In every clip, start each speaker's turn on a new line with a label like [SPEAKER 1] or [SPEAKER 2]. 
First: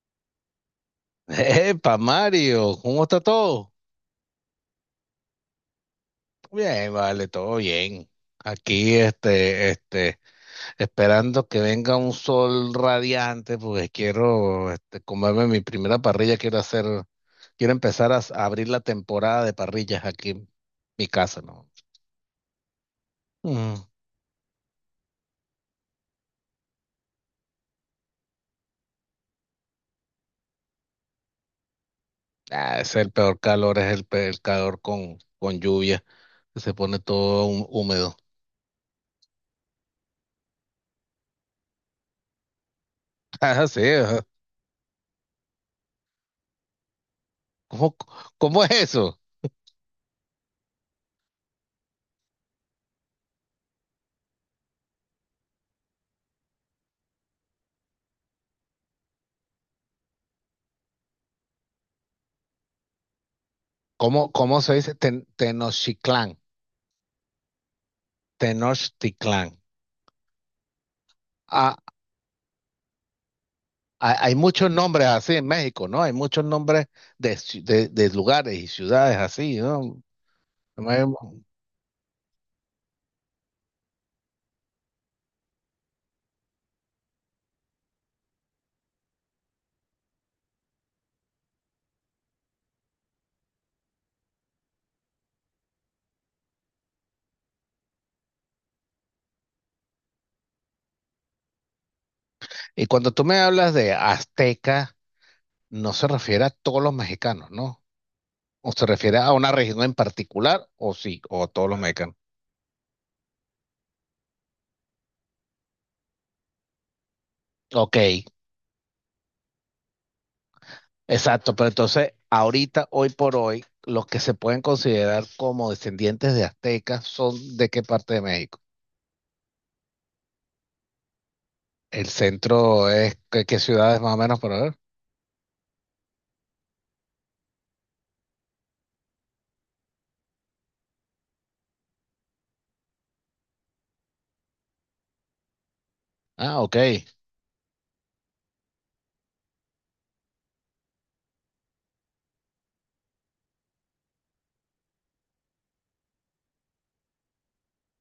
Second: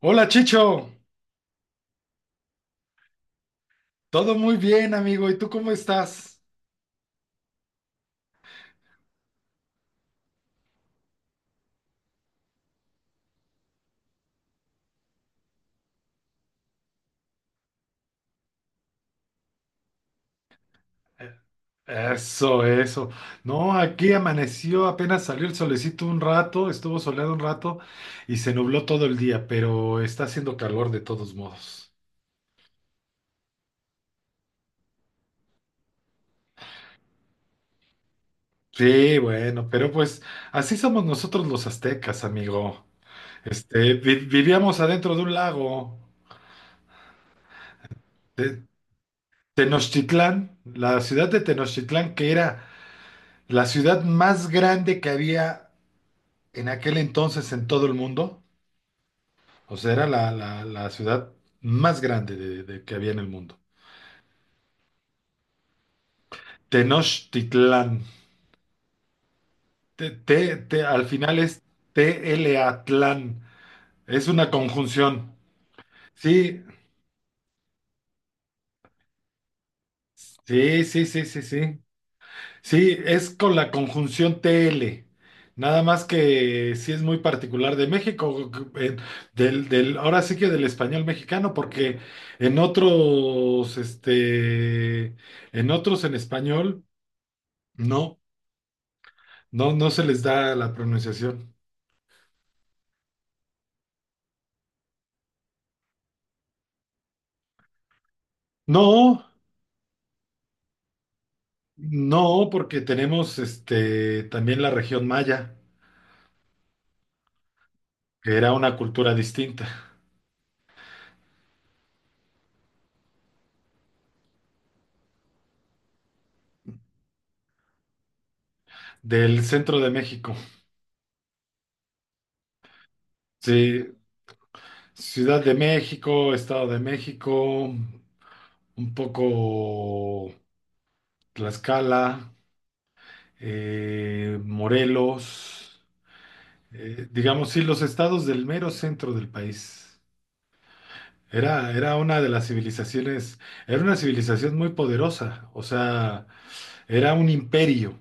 [SPEAKER 1] Hola Chicho,
[SPEAKER 2] Epa, Mario, ¿cómo está todo?
[SPEAKER 1] todo muy bien amigo, ¿y tú cómo estás?
[SPEAKER 2] Bien, vale, todo bien. Aquí, esperando que venga un sol radiante, porque quiero, comerme mi primera parrilla. Quiero empezar a, a abrir la temporada de parrillas aquí en mi
[SPEAKER 1] Eh,
[SPEAKER 2] casa, ¿no?
[SPEAKER 1] Eso, eso. No,
[SPEAKER 2] Mm.
[SPEAKER 1] aquí amaneció, apenas salió el solecito un rato, estuvo soleado un rato y se nubló todo el día, pero está haciendo calor de todos modos.
[SPEAKER 2] Ah, es el peor calor, es el calor con lluvia, que se pone todo húmedo.
[SPEAKER 1] Sí, bueno, pero pues así somos nosotros los aztecas, amigo.
[SPEAKER 2] Ah, sí, ajá.
[SPEAKER 1] Vivíamos adentro de un lago,
[SPEAKER 2] ¿Cómo,
[SPEAKER 1] de
[SPEAKER 2] cómo es eso?
[SPEAKER 1] Tenochtitlán, la ciudad de Tenochtitlán, que era la ciudad más grande que había en aquel entonces en todo el mundo, o sea, era la ciudad más grande que había en el mundo.
[SPEAKER 2] ¿Cómo se dice Tenochtitlán?
[SPEAKER 1] Tenochtitlán,
[SPEAKER 2] Tenochtitlán.
[SPEAKER 1] Al final es
[SPEAKER 2] Ah,
[SPEAKER 1] TLA-tlán, es
[SPEAKER 2] hay
[SPEAKER 1] una
[SPEAKER 2] muchos nombres
[SPEAKER 1] conjunción.
[SPEAKER 2] así en México, ¿no? Hay muchos
[SPEAKER 1] Sí,
[SPEAKER 2] nombres de lugares y ciudades así, ¿no?
[SPEAKER 1] sí. Sí, es con la conjunción TL. Nada más que sí es muy particular de México, eh, ahora sí que del español mexicano, porque en otros, en otros en español, no, no se les da la pronunciación.
[SPEAKER 2] Y cuando tú me hablas de azteca, no se refiere a todos los mexicanos, ¿no? O se refiere
[SPEAKER 1] No,
[SPEAKER 2] a una región en particular, o sí, o a todos los mexicanos.
[SPEAKER 1] no, porque tenemos este también la región maya,
[SPEAKER 2] Ok,
[SPEAKER 1] que era una cultura distinta,
[SPEAKER 2] exacto, pero entonces ahorita, hoy por hoy, ¿los que se pueden considerar como descendientes de aztecas son de qué parte de México?
[SPEAKER 1] del centro de México.
[SPEAKER 2] El centro es, ¿qué
[SPEAKER 1] Sí,
[SPEAKER 2] ciudades más o menos por ver?
[SPEAKER 1] Ciudad de México, Estado de México, un poco Tlaxcala, Morelos,
[SPEAKER 2] Ah, ok. Eh,
[SPEAKER 1] digamos, sí, los estados del mero centro del país. Era una de las civilizaciones, era una civilización muy poderosa, o sea, era un imperio,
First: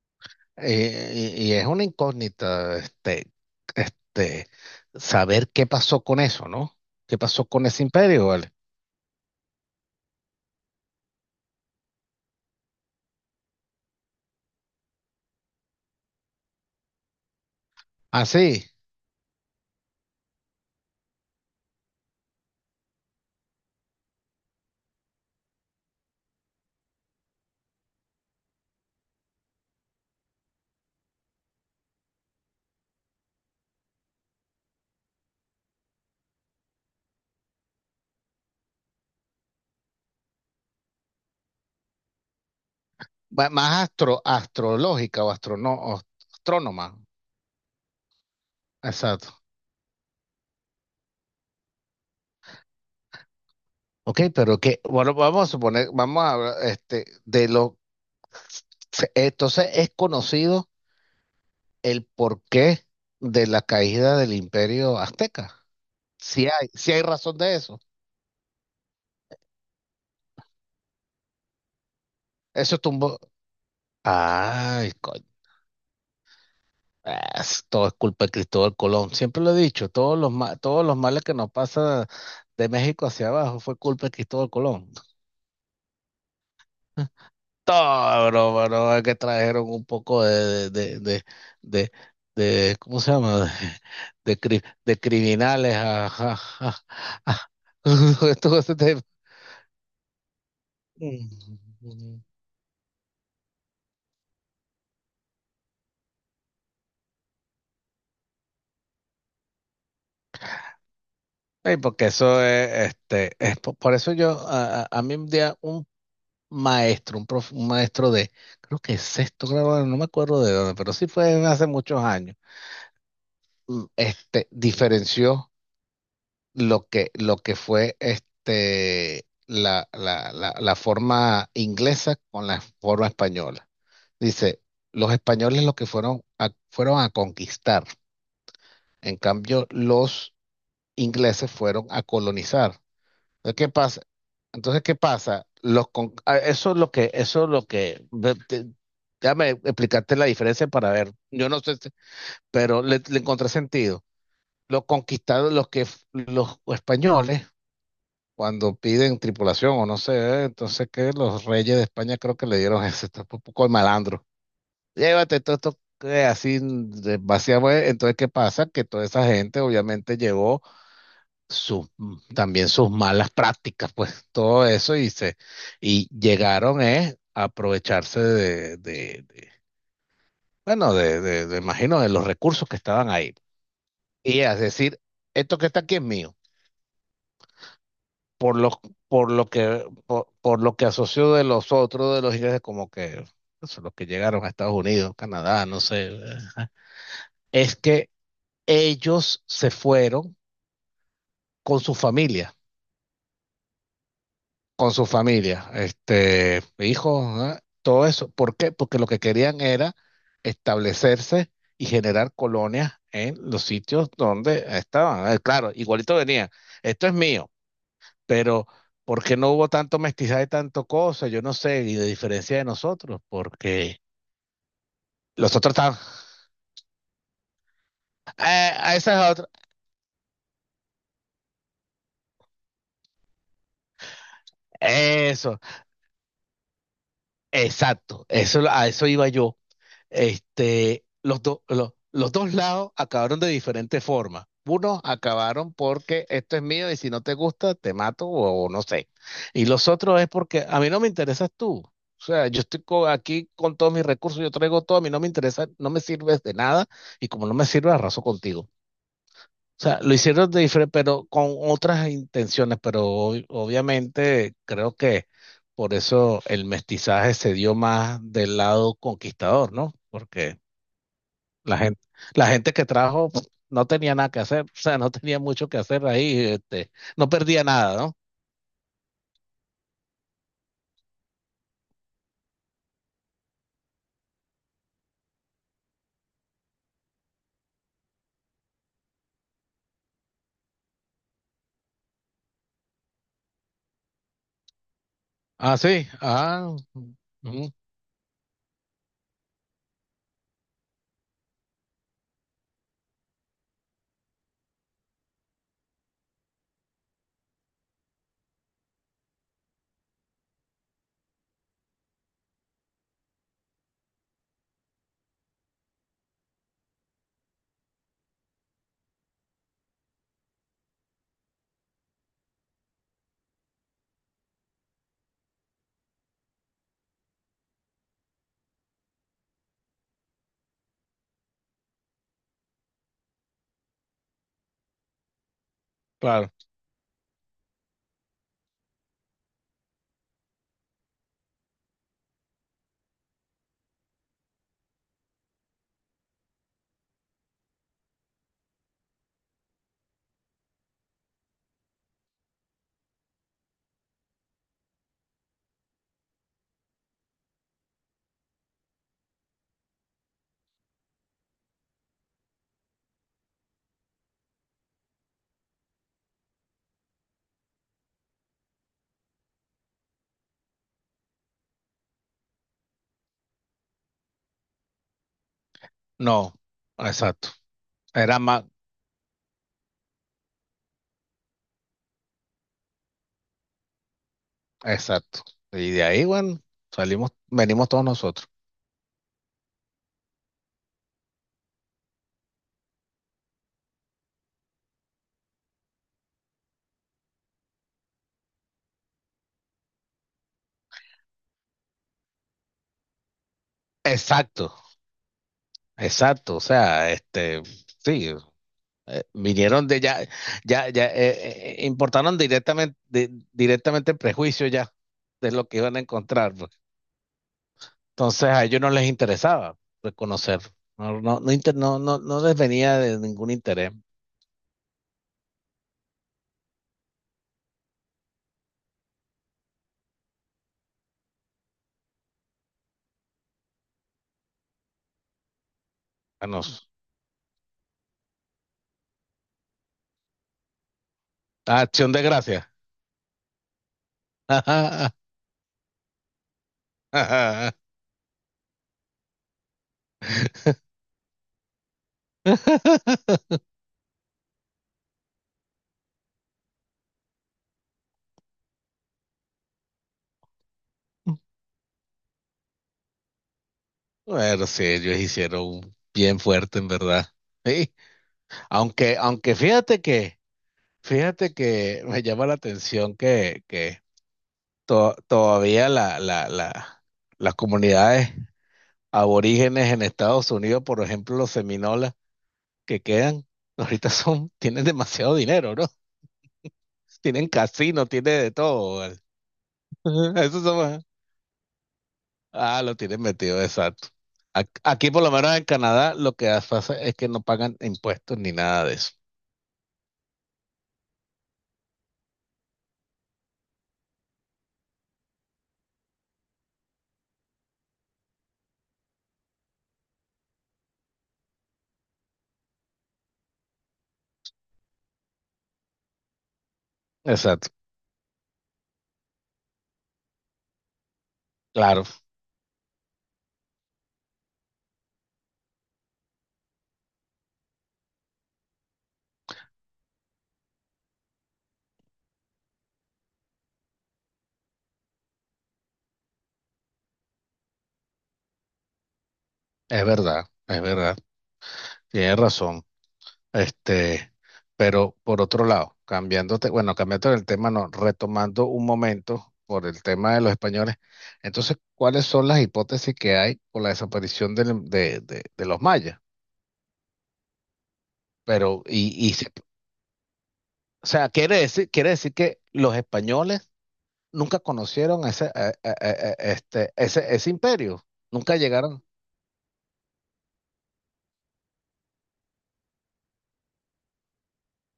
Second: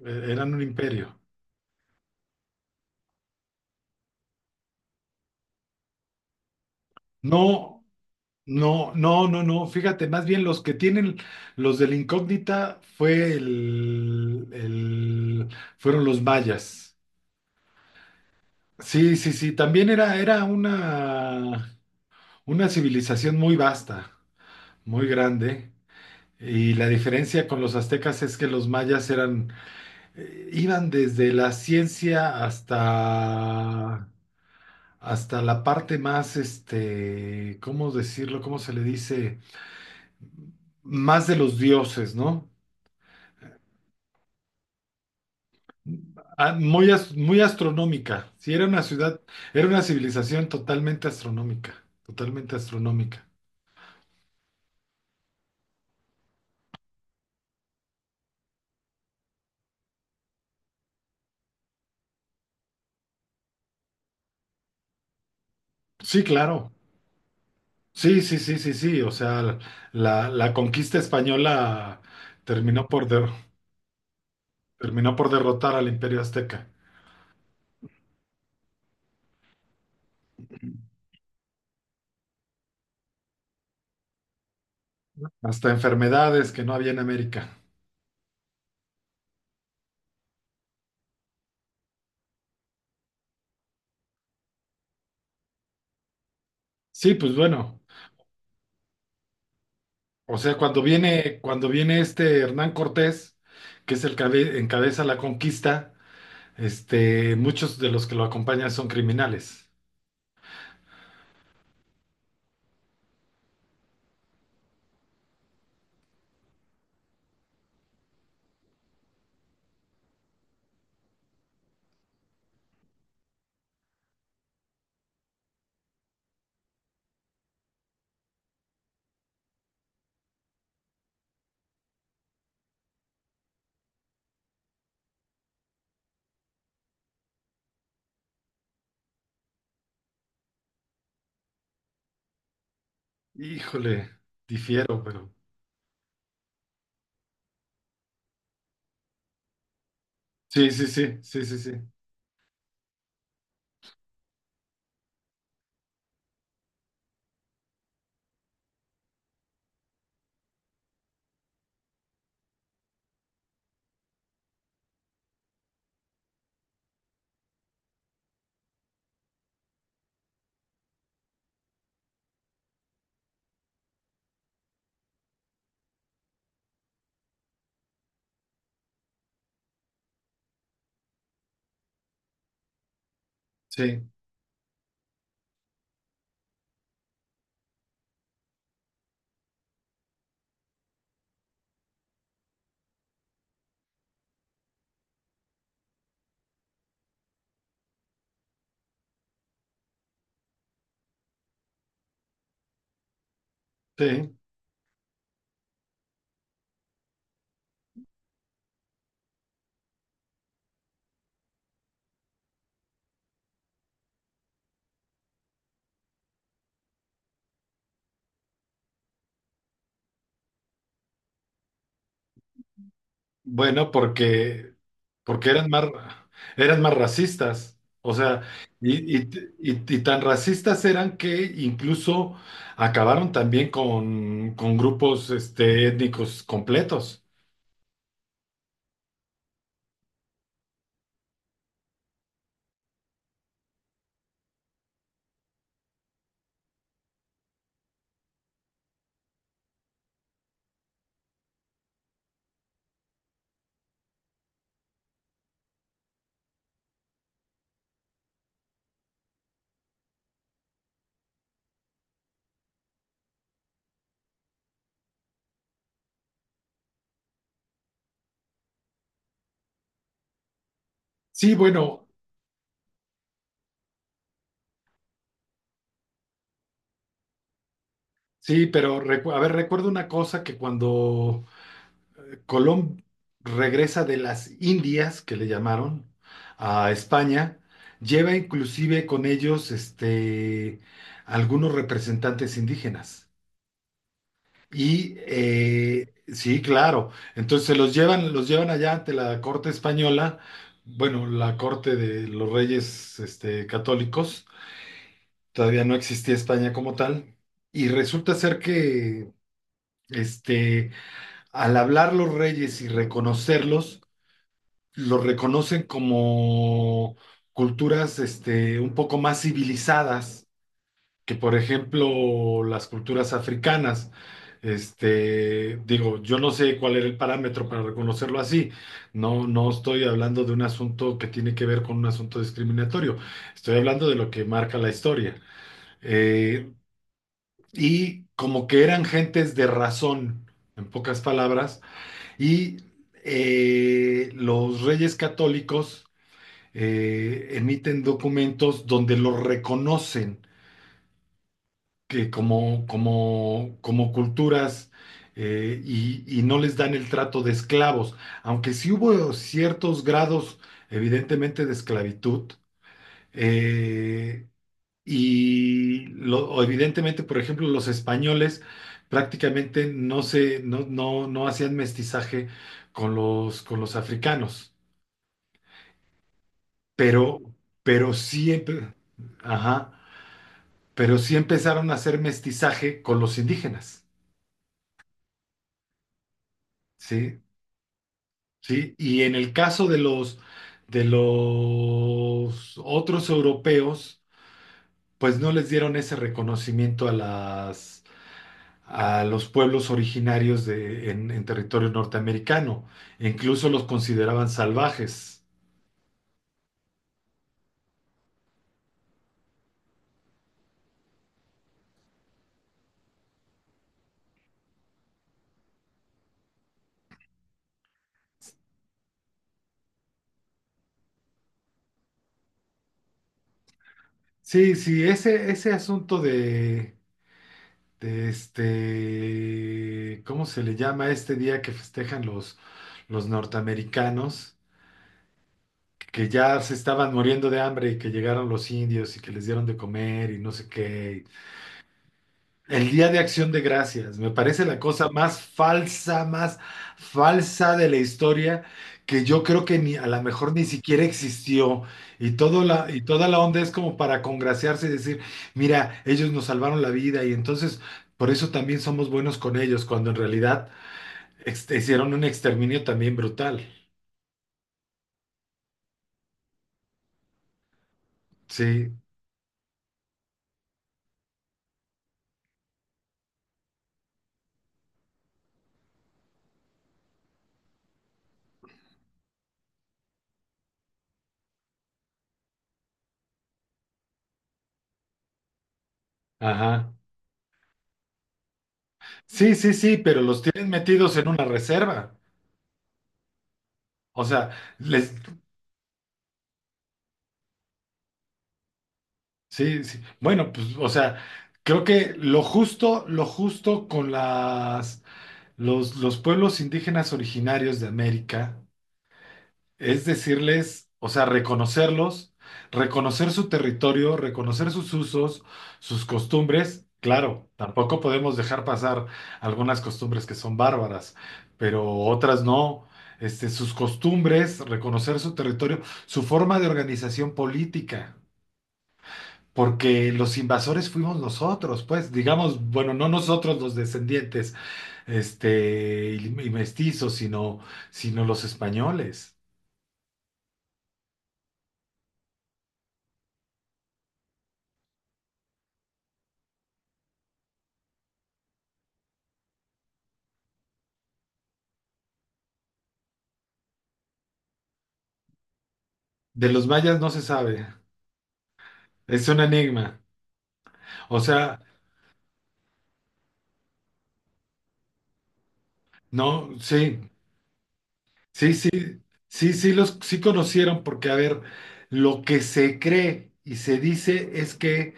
[SPEAKER 1] eran un imperio.
[SPEAKER 2] y, y es una incógnita, este, saber qué pasó con eso, ¿no? ¿Qué pasó con ese
[SPEAKER 1] No,
[SPEAKER 2] imperio, vale?
[SPEAKER 1] no, fíjate, más bien los que tienen, los de la incógnita fueron los mayas.
[SPEAKER 2] Ah, sí.
[SPEAKER 1] Sí, sí, sí, también era una civilización muy vasta, muy grande, y la diferencia con los aztecas es que los mayas eran, iban desde la ciencia hasta, hasta la parte más, este, ¿cómo decirlo? ¿Cómo se le dice? Más de los dioses, ¿no?
[SPEAKER 2] Más astrológica o
[SPEAKER 1] Ah,
[SPEAKER 2] astrónoma.
[SPEAKER 1] muy astronómica, sí, era una ciudad,
[SPEAKER 2] Exacto.
[SPEAKER 1] era una civilización totalmente astronómica, totalmente astronómica.
[SPEAKER 2] Ok, pero que, bueno, vamos a hablar, entonces es conocido el porqué de la caída del imperio azteca.
[SPEAKER 1] Sí,
[SPEAKER 2] Si hay,
[SPEAKER 1] claro.
[SPEAKER 2] si hay razón de eso.
[SPEAKER 1] Sí, sí, sí, sí, sí. O sea, la conquista española
[SPEAKER 2] Eso
[SPEAKER 1] terminó por,
[SPEAKER 2] tumbó.
[SPEAKER 1] der-
[SPEAKER 2] Ay,
[SPEAKER 1] terminó
[SPEAKER 2] coño.
[SPEAKER 1] por derrotar al Imperio Azteca.
[SPEAKER 2] Ah, todo es culpa de Cristóbal Colón. Siempre lo he dicho, todos los males que nos pasa de México hacia abajo fue culpa de Cristóbal Colón.
[SPEAKER 1] Hasta enfermedades que no había en América.
[SPEAKER 2] Todo, bro, bro, es que trajeron un poco de, de- de ¿cómo se llama? De criminales
[SPEAKER 1] Sí, pues
[SPEAKER 2] a-
[SPEAKER 1] bueno.
[SPEAKER 2] todo ese tema.
[SPEAKER 1] O sea,
[SPEAKER 2] Mm.
[SPEAKER 1] cuando
[SPEAKER 2] Mm,
[SPEAKER 1] viene
[SPEAKER 2] mm.
[SPEAKER 1] este Hernán Cortés, que es el que encabeza la conquista, este, muchos de los que lo acompañan son criminales.
[SPEAKER 2] Ey, porque eso es, por eso yo, a mí un día, un maestro de, creo que sexto grado, no me acuerdo de dónde, pero sí fue hace muchos años. Diferenció lo que fue la forma inglesa con la forma española. Dice, los españoles lo que fueron a conquistar, en cambio los ingleses fueron a colonizar. Entonces, ¿qué pasa?
[SPEAKER 1] Híjole,
[SPEAKER 2] Entonces, ¿qué
[SPEAKER 1] difiero, pero.
[SPEAKER 2] pasa? Ah, Eso es lo que, eso es lo que, déjame explicarte la diferencia
[SPEAKER 1] Sí, sí,
[SPEAKER 2] para ver.
[SPEAKER 1] sí, sí,
[SPEAKER 2] Yo
[SPEAKER 1] sí,
[SPEAKER 2] no
[SPEAKER 1] sí.
[SPEAKER 2] sé, pero le encontré sentido. Los conquistados, los españoles, cuando piden tripulación o no sé, entonces que los reyes de España creo que le dieron eso, esto es un poco de malandro. Llévate todo esto que así vaciamos. Entonces, ¿qué pasa? Que toda esa gente obviamente llegó sus- también sus malas prácticas, pues todo eso y llegaron a aprovecharse bueno, imagino de los recursos que estaban ahí.
[SPEAKER 1] Sí,
[SPEAKER 2] Y es decir, esto que está aquí es mío. Por lo, por lo que asoció de los otros, de los ingleses, como que eso, los que llegaron a Estados Unidos, Canadá, no sé, es que ellos se fueron con su familia
[SPEAKER 1] sí.
[SPEAKER 2] con su familia, hijos, ¿ah? Todo eso. ¿Por qué? Porque lo que querían era establecerse y generar colonias en los sitios donde estaban. Claro, igualito venía, esto es mío, pero ¿por qué no hubo tanto mestizaje, tanto cosa? Yo no sé, y de diferencia de nosotros,
[SPEAKER 1] Bueno,
[SPEAKER 2] porque
[SPEAKER 1] porque, porque
[SPEAKER 2] los otros estaban,
[SPEAKER 1] eran más racistas. O sea,
[SPEAKER 2] A esa
[SPEAKER 1] y, y-
[SPEAKER 2] es otra,
[SPEAKER 1] y tan racistas eran que incluso acabaron también con grupos
[SPEAKER 2] eso".
[SPEAKER 1] este, étnicos completos.
[SPEAKER 2] Exacto, eso, a eso iba yo. Los dos lados acabaron de diferente forma. Unos acabaron porque esto es mío y si no te gusta, te mato o no sé. Y los otros es porque a mí no me interesas tú. O sea, yo estoy aquí con todos mis recursos, yo traigo todo, a mí no me interesa, no me sirves de nada y como no me sirves, arraso contigo. O sea, lo hicieron de diferente, pero con otras intenciones, pero obviamente creo que por eso el mestizaje se dio más del lado conquistador, ¿no? Porque
[SPEAKER 1] Sí,
[SPEAKER 2] la gente,
[SPEAKER 1] bueno,
[SPEAKER 2] la gente que trajo pues, no tenía nada que hacer, o sea, no tenía mucho que hacer ahí, no perdía nada, ¿no?
[SPEAKER 1] sí, a ver, recuerdo una cosa que cuando Colón regresa de las Indias, que le llamaron, a España, lleva inclusive con ellos este, algunos representantes indígenas. Y
[SPEAKER 2] Ah, sí.
[SPEAKER 1] sí,
[SPEAKER 2] Ah,
[SPEAKER 1] claro. Entonces
[SPEAKER 2] ujú,
[SPEAKER 1] se los llevan allá ante la corte española, bueno, la corte de los reyes este, católicos. Todavía no existía España como tal. Y resulta ser que este, al hablar los reyes y reconocerlos, los reconocen como culturas este, un poco más civilizadas que por ejemplo las culturas africanas, este, digo, yo no sé cuál era el parámetro para reconocerlo así, no, no estoy hablando de un asunto que tiene que ver con un asunto discriminatorio, estoy hablando de lo que marca la historia.
[SPEAKER 2] claro.
[SPEAKER 1] Eh, y como que eran gentes de razón, en pocas palabras, y los reyes católicos emiten documentos donde los reconocen que como culturas y no les dan el trato de esclavos, aunque sí hubo ciertos grados, evidentemente, de esclavitud, eh, y lo- o evidentemente, por ejemplo, los españoles prácticamente no se, no, no, no hacían mestizaje con los africanos,
[SPEAKER 2] No,
[SPEAKER 1] pero,
[SPEAKER 2] exacto.
[SPEAKER 1] pero
[SPEAKER 2] Era
[SPEAKER 1] sí,
[SPEAKER 2] más,
[SPEAKER 1] empe- ajá, pero sí empezaron a hacer mestizaje con los indígenas.
[SPEAKER 2] exacto. Y de ahí, bueno, salimos,
[SPEAKER 1] ¿Sí?
[SPEAKER 2] venimos todos nosotros.
[SPEAKER 1] ¿Sí? Y en el caso de los otros europeos, pues no les dieron ese reconocimiento a las, a los pueblos originarios en territorio norteamericano, e incluso los consideraban
[SPEAKER 2] Exacto,
[SPEAKER 1] salvajes.
[SPEAKER 2] exacto. O sea, sí, vinieron de ya, ya, ya, importaron directamente el prejuicio ya de lo que iban a encontrar, pues. Entonces a ellos no les interesaba reconocer. No, no, no, no, no, no les venía de ningún interés.
[SPEAKER 1] Sí, sí, ese asunto de este, ¿cómo se le llama este día que festejan los norteamericanos? Que
[SPEAKER 2] A
[SPEAKER 1] ya se
[SPEAKER 2] nos,
[SPEAKER 1] estaban muriendo de hambre y que llegaron los indios y que les dieron de comer y no sé qué.
[SPEAKER 2] Ah, Acción de Gracias.
[SPEAKER 1] El Día de Acción de Gracias, me parece la cosa más falsa de la historia, que yo creo que ni a lo mejor ni siquiera existió. Y, todo la, y toda la onda es como para congraciarse y decir, mira, ellos nos salvaron la vida y entonces por eso también somos buenos con ellos, cuando en realidad hicieron un exterminio también brutal.
[SPEAKER 2] Bueno, sí, ellos hicieron bien fuerte, en verdad. Sí,
[SPEAKER 1] Sí,
[SPEAKER 2] aunque fíjate que, me llama la atención que, todavía las comunidades aborígenes en Estados Unidos, por ejemplo, los seminolas que quedan, ahorita son, tienen demasiado dinero, ¿no?
[SPEAKER 1] ajá.
[SPEAKER 2] Tienen casino, tienen de todo, ¿vale?
[SPEAKER 1] Sí, sí, sí, pero los
[SPEAKER 2] Esos
[SPEAKER 1] tienen
[SPEAKER 2] son.
[SPEAKER 1] metidos en una reserva.
[SPEAKER 2] Ah, lo tienen metido, exacto.
[SPEAKER 1] O sea,
[SPEAKER 2] Aquí,
[SPEAKER 1] les,
[SPEAKER 2] por lo menos en Canadá, lo que pasa es que no pagan impuestos ni nada de eso.
[SPEAKER 1] sí, sí. Bueno, pues, o sea, creo que lo justo con las, los pueblos indígenas originarios de América es decirles, o sea, reconocerlos, reconocer su territorio, reconocer sus usos, sus costumbres. Claro,
[SPEAKER 2] Exacto.
[SPEAKER 1] tampoco podemos dejar pasar algunas costumbres que son bárbaras, pero
[SPEAKER 2] Claro,
[SPEAKER 1] otras no. Este, sus costumbres, reconocer su territorio, su forma de organización política, porque los invasores fuimos nosotros, pues, digamos, bueno, no nosotros los descendientes, este, y mestizos, sino los españoles.
[SPEAKER 2] es verdad, es verdad. Tienes razón. Este, pero por otro lado, bueno, cambiando el tema, no, retomando un momento por el tema de los españoles. Entonces, ¿cuáles son las hipótesis que hay por la desaparición de los mayas?
[SPEAKER 1] De los mayas no se sabe.
[SPEAKER 2] Pero,
[SPEAKER 1] Es un enigma.
[SPEAKER 2] o
[SPEAKER 1] O
[SPEAKER 2] sea, quiere
[SPEAKER 1] sea,
[SPEAKER 2] decir, que los españoles nunca conocieron ese, eh, eh, eh, eh,
[SPEAKER 1] no,
[SPEAKER 2] este,
[SPEAKER 1] sí,
[SPEAKER 2] ese, ese imperio,
[SPEAKER 1] sí,
[SPEAKER 2] nunca
[SPEAKER 1] sí,
[SPEAKER 2] llegaron
[SPEAKER 1] sí los sí conocieron porque, a ver, lo que se cree y se dice es que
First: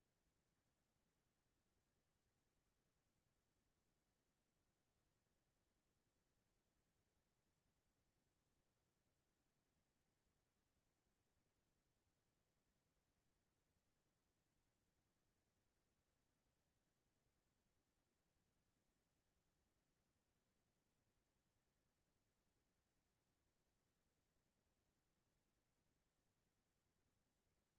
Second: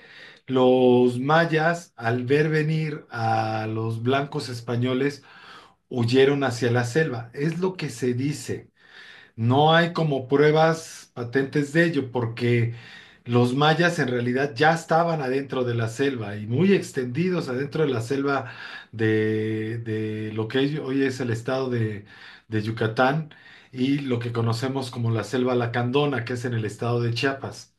[SPEAKER 1] los mayas, al ver venir a los blancos españoles, huyeron hacia la selva. Es lo que se dice. No hay como pruebas patentes de ello, porque los mayas en realidad ya estaban adentro de la selva y muy extendidos adentro de la selva de lo que hoy es el estado de Yucatán y lo que conocemos como la selva lacandona, que es en el estado de Chiapas.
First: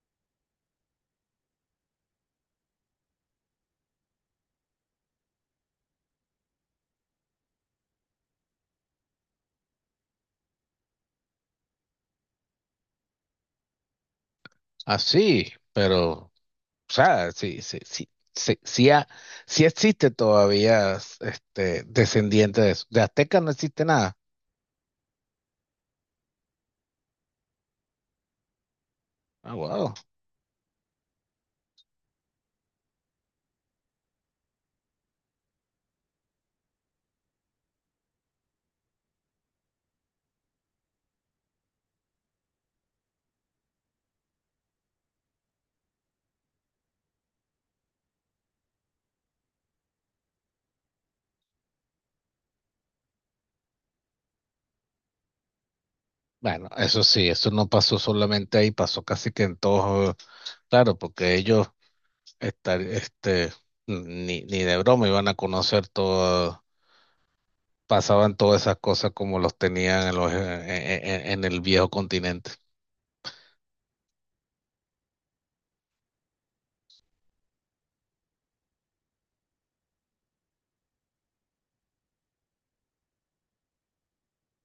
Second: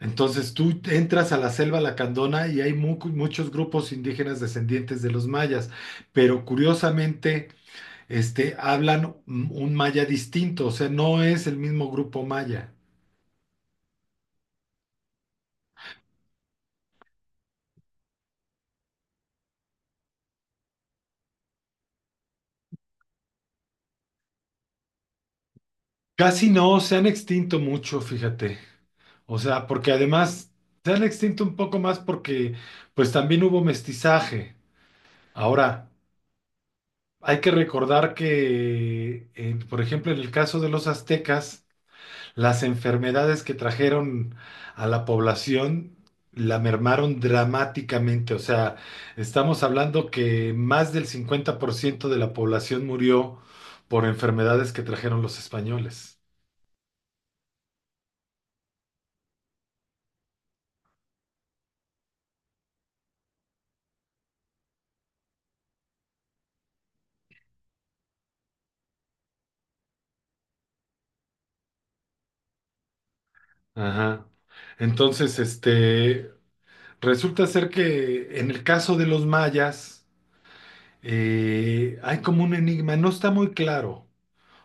[SPEAKER 1] Entonces tú entras a la selva lacandona y hay muchos grupos indígenas descendientes de los mayas, pero curiosamente este, hablan un maya distinto, o sea, no es el mismo grupo maya.
[SPEAKER 2] así, pero, o sea, sí, sí, sí, sí, sí, sí existe todavía, descendiente de eso. De Azteca no existe nada.
[SPEAKER 1] Casi no, se han extinto mucho, fíjate. O
[SPEAKER 2] Ah,
[SPEAKER 1] sea, porque
[SPEAKER 2] wow.
[SPEAKER 1] además se han extinto un poco más porque pues también hubo mestizaje. Ahora, hay que recordar que, por ejemplo, en el caso de los aztecas, las enfermedades que trajeron a la población la mermaron dramáticamente. O sea, estamos hablando que más del 50% de la población murió por enfermedades que trajeron los españoles.
[SPEAKER 2] Bueno, eso sí, eso no pasó solamente ahí, pasó casi que en todos, claro, porque ellos estar, este, ni de broma iban a conocer todo, pasaban todas esas cosas como los tenían en, los, en el viejo continente.
[SPEAKER 1] Ajá. Entonces, este, resulta ser que en el caso de los mayas, hay como un enigma, no está muy claro.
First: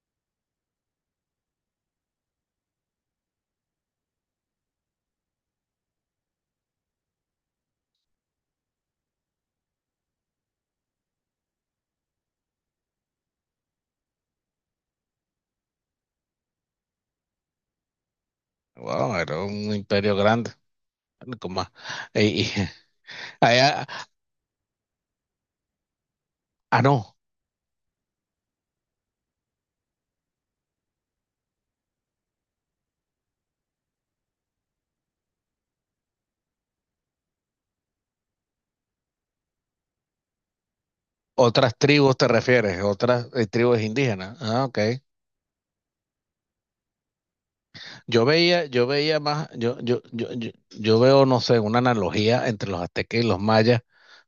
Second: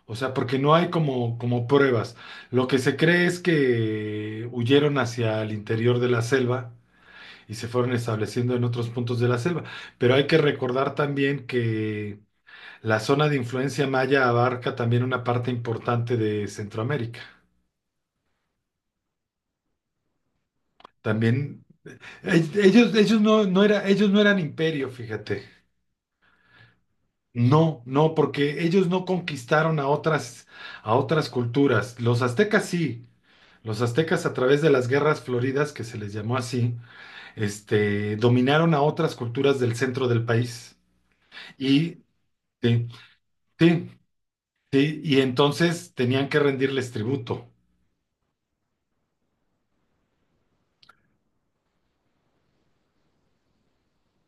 [SPEAKER 1] O sea, porque no hay como, como pruebas. Lo que se cree es que huyeron hacia el interior de la selva y se fueron estableciendo en otros puntos de la selva. Pero hay que recordar también que la zona de influencia maya abarca también una parte importante de Centroamérica.
[SPEAKER 2] Wow, era un imperio grande. Como,
[SPEAKER 1] También
[SPEAKER 2] y, y-
[SPEAKER 1] ellos, ellos no, no era,
[SPEAKER 2] allá-
[SPEAKER 1] ellos no eran imperio, fíjate.
[SPEAKER 2] ah, no,
[SPEAKER 1] No, no, porque ellos no conquistaron a otras culturas. Los aztecas sí. Los aztecas a través de las guerras floridas, que se les llamó así, este, dominaron a otras culturas del centro del país.
[SPEAKER 2] otras
[SPEAKER 1] Y
[SPEAKER 2] tribus te refieres,
[SPEAKER 1] sí,
[SPEAKER 2] otras tribus
[SPEAKER 1] sí,
[SPEAKER 2] indígenas. Ah, ok.
[SPEAKER 1] sí, y entonces tenían que rendirles tributo.
[SPEAKER 2] Yo veía más, yo veo, no sé, una analogía entre los aztecas y los mayas.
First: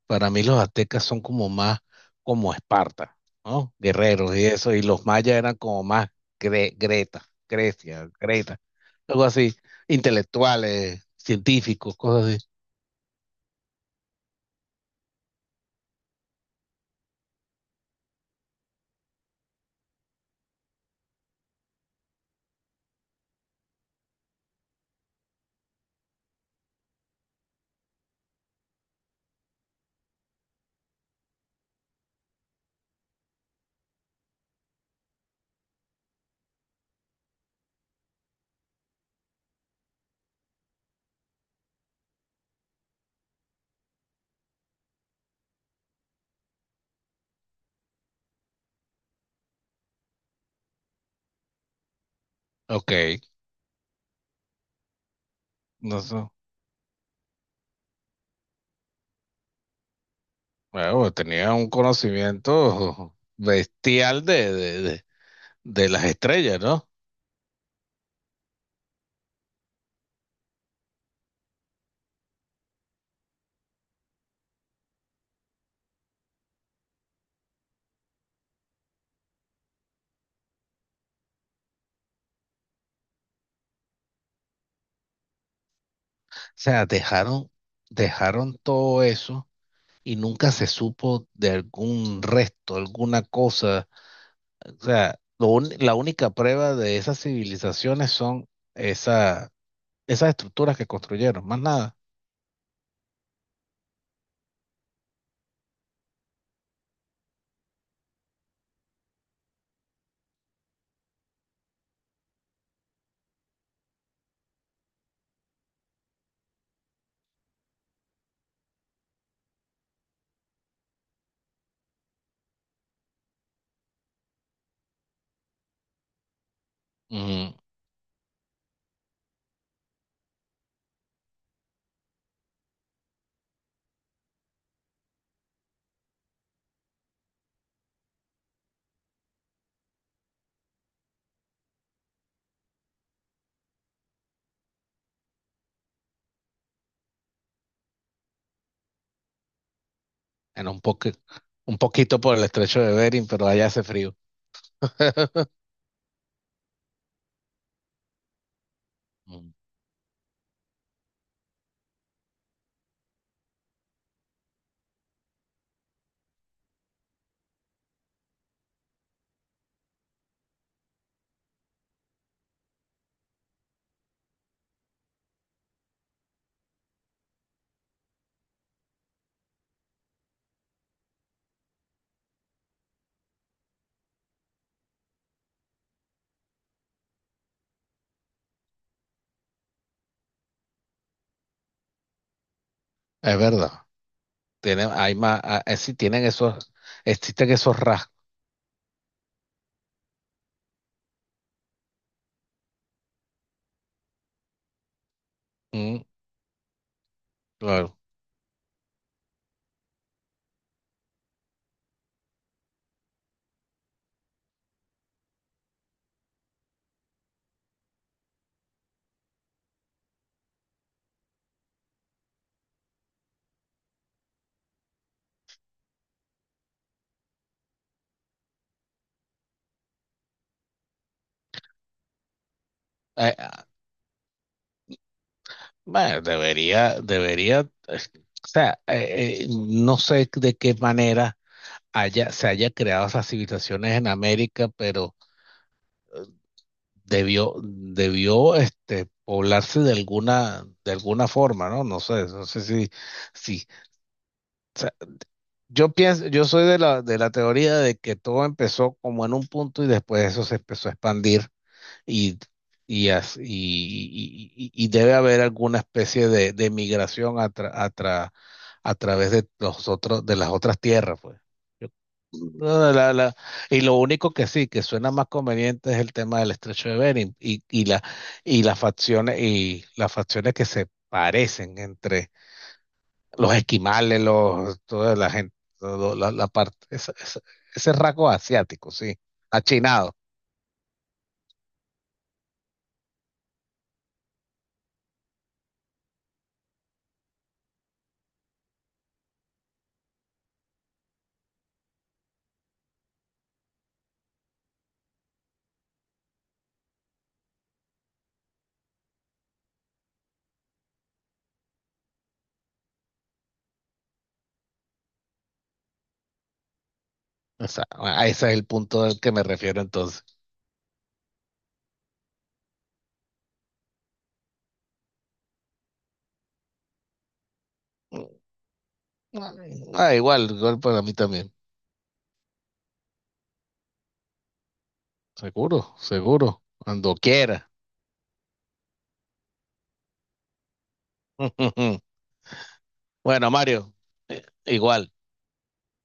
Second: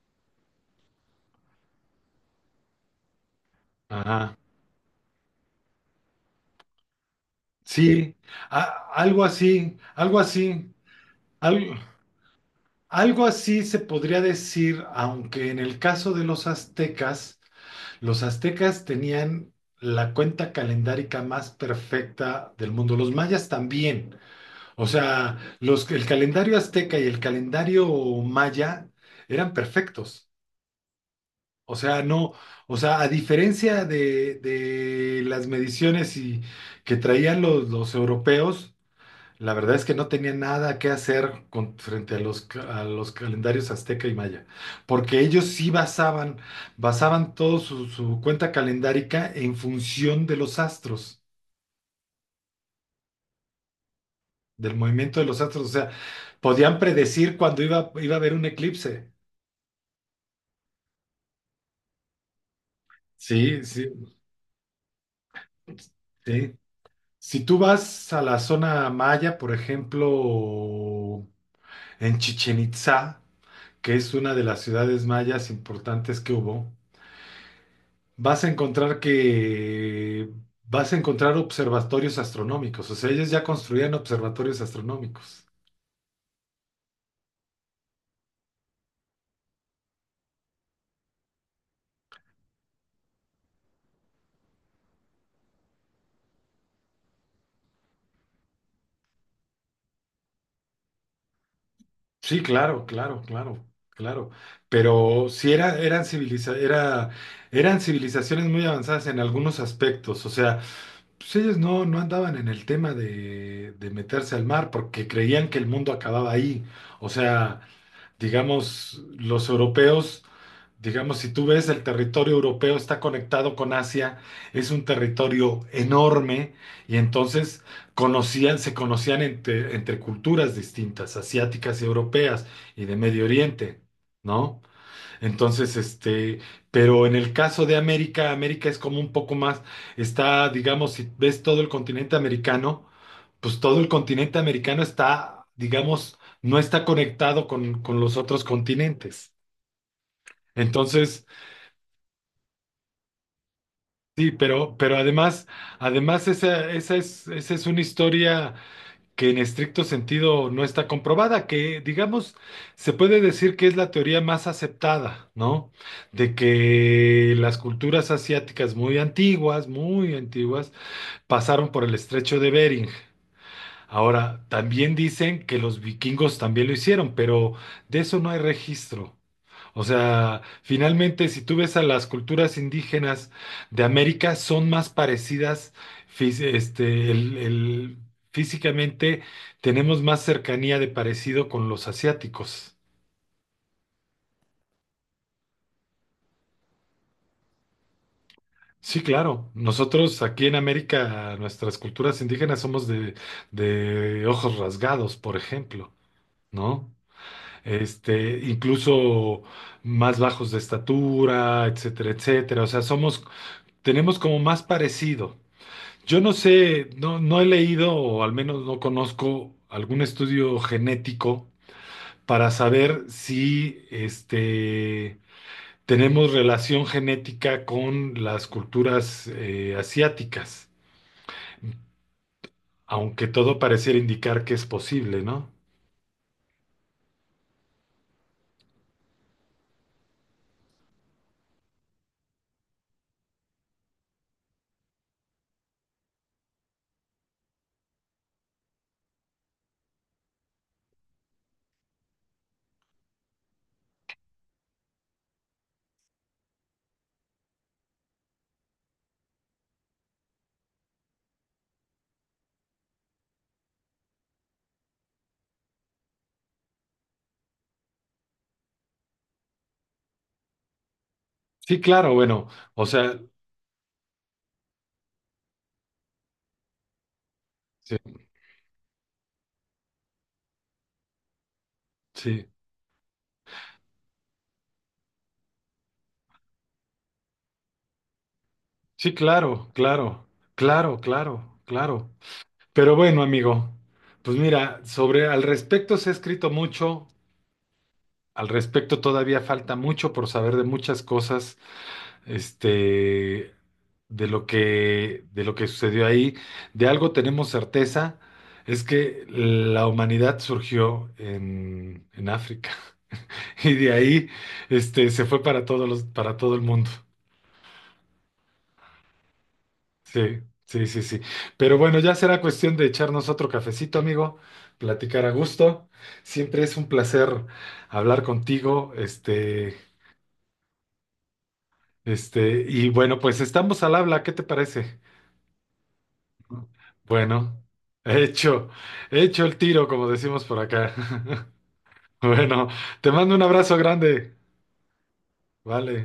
[SPEAKER 2] Para mí los aztecas son como más como Esparta, ¿no?
[SPEAKER 1] Ajá.
[SPEAKER 2] Guerreros y eso, y los mayas eran como más Greta, Grecia,
[SPEAKER 1] Sí,
[SPEAKER 2] Greta,
[SPEAKER 1] algo
[SPEAKER 2] algo así,
[SPEAKER 1] así, algo así,
[SPEAKER 2] intelectuales,
[SPEAKER 1] al-
[SPEAKER 2] científicos, cosas así.
[SPEAKER 1] algo así se podría decir, aunque en el caso de los aztecas los aztecas tenían la cuenta calendárica más perfecta del mundo. Los mayas también. O sea, los, el calendario azteca y el calendario maya eran perfectos. O sea, no, o sea, a diferencia de las mediciones y, que traían los europeos, la verdad es que no tenía nada que hacer frente a los, a los calendarios azteca y maya, porque ellos sí basaban, basaban todo su, su cuenta calendárica en función de los astros,
[SPEAKER 2] Ok,
[SPEAKER 1] del movimiento de los astros, o sea,
[SPEAKER 2] no sé.
[SPEAKER 1] podían predecir cuando iba, iba a haber un eclipse.
[SPEAKER 2] Bueno, tenía un conocimiento
[SPEAKER 1] Sí, sí,
[SPEAKER 2] bestial de las
[SPEAKER 1] sí.
[SPEAKER 2] estrellas, ¿no? O
[SPEAKER 1] Si tú vas a la zona maya, por ejemplo, en Chichen Itzá, que es una de las ciudades mayas importantes que hubo, vas a encontrar que vas a encontrar observatorios astronómicos. O sea, ellos ya construían observatorios astronómicos.
[SPEAKER 2] sea, dejaron todo eso y nunca se supo de algún resto, alguna cosa. O sea, la única prueba de esas civilizaciones son esa, esas estructuras que construyeron, más nada.
[SPEAKER 1] Sí, claro, claro, claro, claro. Pero sí eran civilizaciones muy avanzadas en algunos aspectos. O sea, pues ellos no, no andaban en el tema de meterse al mar porque creían que el mundo acababa ahí. O sea, digamos, los europeos, digamos, si tú ves el territorio europeo está conectado con Asia, es un territorio enorme y
[SPEAKER 2] Mm,
[SPEAKER 1] entonces conocían, se conocían entre, entre culturas distintas, asiáticas y europeas y de Medio Oriente, ¿no? Entonces, este, pero en el caso de América, América es como un poco más, está, digamos, si ves todo el continente americano, pues todo el continente americano está, digamos, no está conectado con los otros continentes.
[SPEAKER 2] en un poque-
[SPEAKER 1] Entonces,
[SPEAKER 2] un poquito por el estrecho de Bering, pero allá hace frío.
[SPEAKER 1] sí, pero además, además esa, esa es una historia que en
[SPEAKER 2] Mm,
[SPEAKER 1] estricto sentido no está comprobada, que digamos, se puede decir que es la teoría más aceptada, ¿no? De que las culturas asiáticas muy antiguas, pasaron por el estrecho de Bering. Ahora, también dicen que los vikingos también lo hicieron, pero de eso no hay registro. O sea, finalmente, si tú ves a las culturas indígenas de América, son más parecidas, este, físicamente tenemos más cercanía de parecido con los asiáticos.
[SPEAKER 2] Es verdad. Hay más, ah, sí, tienen esos, existen esos rasgos.
[SPEAKER 1] Sí, claro. Nosotros aquí en América, nuestras culturas indígenas somos de ojos rasgados, por ejemplo,
[SPEAKER 2] Mm,
[SPEAKER 1] ¿no?
[SPEAKER 2] claro.
[SPEAKER 1] Este, incluso más bajos de estatura, etcétera, etcétera. O sea, somos, tenemos como más parecido. Yo no sé, no he leído o al menos no conozco algún estudio genético para saber si este, tenemos relación genética con las culturas asiáticas, aunque todo
[SPEAKER 2] Ah,
[SPEAKER 1] pareciera indicar que es posible, ¿no?
[SPEAKER 2] bueno, debería, eh, o sea, no sé de qué manera se haya creado esas civilizaciones en América, pero poblarse de alguna forma, ¿no? No sé si, si, o sea, yo pienso, yo soy de la teoría de que todo empezó como en un punto y después eso se empezó a expandir y, y debe haber alguna especie de migración a través de los otros, de las otras tierras, pues.
[SPEAKER 1] Sí,
[SPEAKER 2] Yo-
[SPEAKER 1] claro, bueno, o
[SPEAKER 2] no,
[SPEAKER 1] sea,
[SPEAKER 2] y lo único que sí, que suena más conveniente es el tema del estrecho de Bering y, y,
[SPEAKER 1] sí,
[SPEAKER 2] la, y las facciones, y las facciones que se parecen entre
[SPEAKER 1] sí,
[SPEAKER 2] los esquimales, toda la gente, la parte, ese rasgo asiático,
[SPEAKER 1] sí,
[SPEAKER 2] sí, achinado.
[SPEAKER 1] claro. Pero bueno, amigo, pues mira, sobre al respecto se ha escrito mucho. Al respecto, todavía falta mucho por saber de muchas cosas, este, de lo que sucedió ahí. De algo tenemos certeza, es que la humanidad surgió en África y de ahí, este, se fue para todos los, para todo el mundo.
[SPEAKER 2] O sea, a ese es el punto al que me refiero entonces.
[SPEAKER 1] Sí, sí, sí, sí. Pero bueno, ya será cuestión de echarnos otro cafecito, amigo, platicar a gusto. Siempre es un placer hablar contigo, este.
[SPEAKER 2] Ah, igual, igual para mí también.
[SPEAKER 1] Este, y bueno, pues estamos al habla, ¿qué te parece?
[SPEAKER 2] Seguro, seguro. Cuando
[SPEAKER 1] Bueno,
[SPEAKER 2] quiera.
[SPEAKER 1] hecho, hecho el tiro, como decimos por acá. Bueno, te mando un
[SPEAKER 2] Bueno,
[SPEAKER 1] abrazo
[SPEAKER 2] Mario,
[SPEAKER 1] grande.
[SPEAKER 2] igual.
[SPEAKER 1] Vale.